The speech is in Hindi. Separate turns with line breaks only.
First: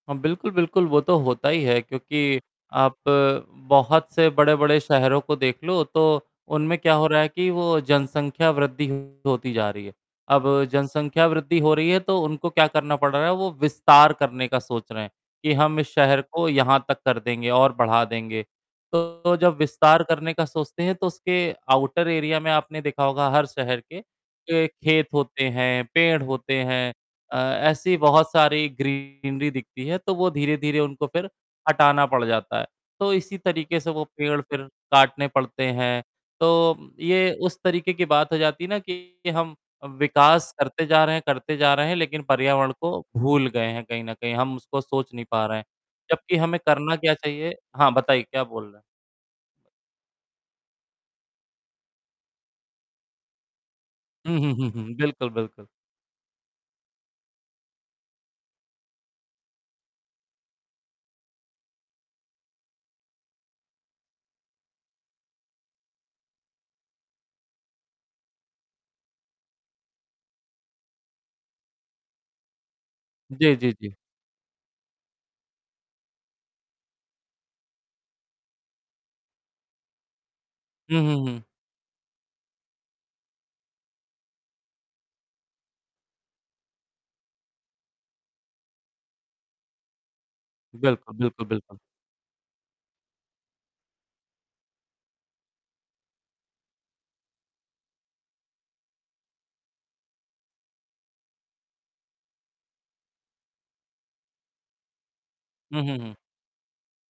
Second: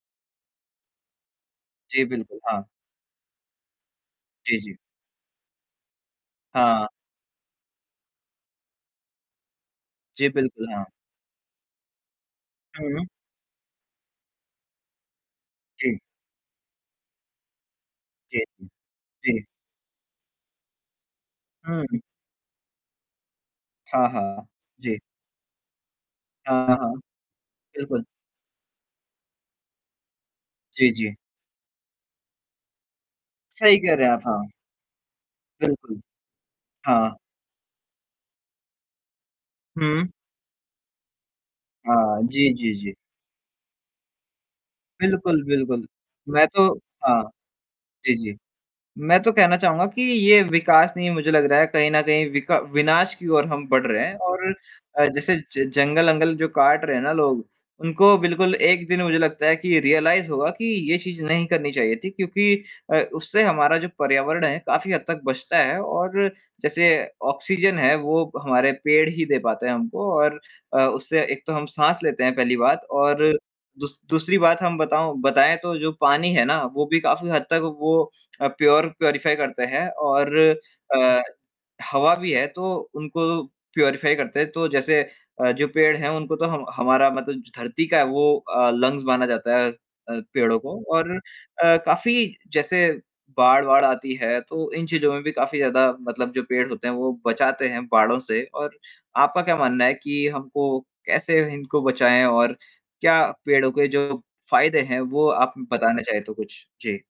हाँ, बिल्कुल, बिल्कुल वो तो होता ही है,
जी,
क्योंकि
बिल्कुल, हाँ।
आप बहुत से
जी, जी।
बड़े-बड़े शहरों को देख लो, तो उनमें
हाँ।
क्या हो रहा है कि वो जनसंख्या वृद्धि होती जा रही है।
जी,
अब
बिल्कुल, हाँ।
जनसंख्या वृद्धि हो रही है, तो उनको क्या करना
हुँ।
पड़ रहा है? वो विस्तार करने का सोच रहे हैं कि हम इस
जी।
शहर को यहाँ तक कर देंगे और बढ़ा देंगे,
जी।
तो
जी।
जब विस्तार करने का सोचते हैं, तो उसके
हुँ।
आउटर एरिया में आपने देखा होगा हर शहर के
हाँ, हाँ, जी।
खेत होते हैं, पेड़ होते
हाँ,
हैं,
हाँ।
अ, ऐसी
बिल्कुल।
बहुत सारी ग्रीनरी दिखती है तो वो धीरे-धीरे
जी,
उनको
जी।
फ़िर हटाना पड़ जाता है। तो इसी
सही
तरीक़े से
कह
वो
रहे हैं आप।
पेड़
हाँ
फ़िर काटने पड़ते हैं,
बिल्कुल।
तो
हाँ।
ये उस तरीक़े की बात हो जाती है ना कि हम
हुँ।
विकास करते जा रहे हैं, करते जा रहे हैं
हाँ
लेक़िन
जी,
पर्यावरण
जी, जी।
को भूल गए हैं कहीं न कहीं। हम उसको सोच नहीं
बिल्कुल,
पा रहे हैं
बिल्कुल।
जबकि
मैं
हमें
तो
करना क्या
हाँ,
चाहिए हाँ,
जी,
बताइए
जी।
क्या बोल रहे हैं?
मैं तो कहना चाहूँगा कि ये विकास नहीं है मुझे लग रहा है कहीं न कहीं विका विनाश की ओर हम बढ़ रहे हैं
उ, हुँ,
और
हुँ, हुँ, हुँ।
अ, ज
बिल्कुल,
जैसे
बिल्कुल।
जंगल-अंगल जो काट रहे हैं ना लोग उनको बिल्कुल एक दिन मुझे लगता है कि रियलाइज़ होगा कि ये चीज़ नहीं करनी चाहिए थी क्योंकि अ, उससे हमारा जो पर्यावरण है काफ़ी हद तक बचता है और जैसे ऑक्सीज़न है वो हमारे पेड़ ही दे पाते हैं हमको और अ, उससे एक तो हम साँस लेते हैं पहली बात और
जी, जी, जी।
दूस दूसरी बात हम बताऊँ बताएँ तो जो पानी है ना वो भी काफ़ी हद तक वो अ, प्योर प्यूरीफ़ाई करते हैं और
हुँ,
अ,
हुँ, हुँ।
हवा भी है तो उनको प्यूरीफ़ाई करते हैं। तो जैसे अ, जो पेड़ हैं उनको तो हम हमारा मतलब धरती का है वो अ, लंग्स माना जाता है अ, पेड़ों को और
बिल्कुल, बिल्कुल, बिल्कुल।
अ, काफ़ी जैसे बाढ़-वाढ़ आती है तो इन चीज़ों में भी काफ़ी ज़्यादा मतलब जो पेड़ होते हैं, वो बचाते हैं बाढ़ों से और आपका क्या मानना है कि हमको कैसे इनको बचाएँ और क्या पेड़ों के जो फ़ायदे हैं वो आप
हुँ, हुँ,
बताना
हुँ।
चाहें तो कुछ? जी।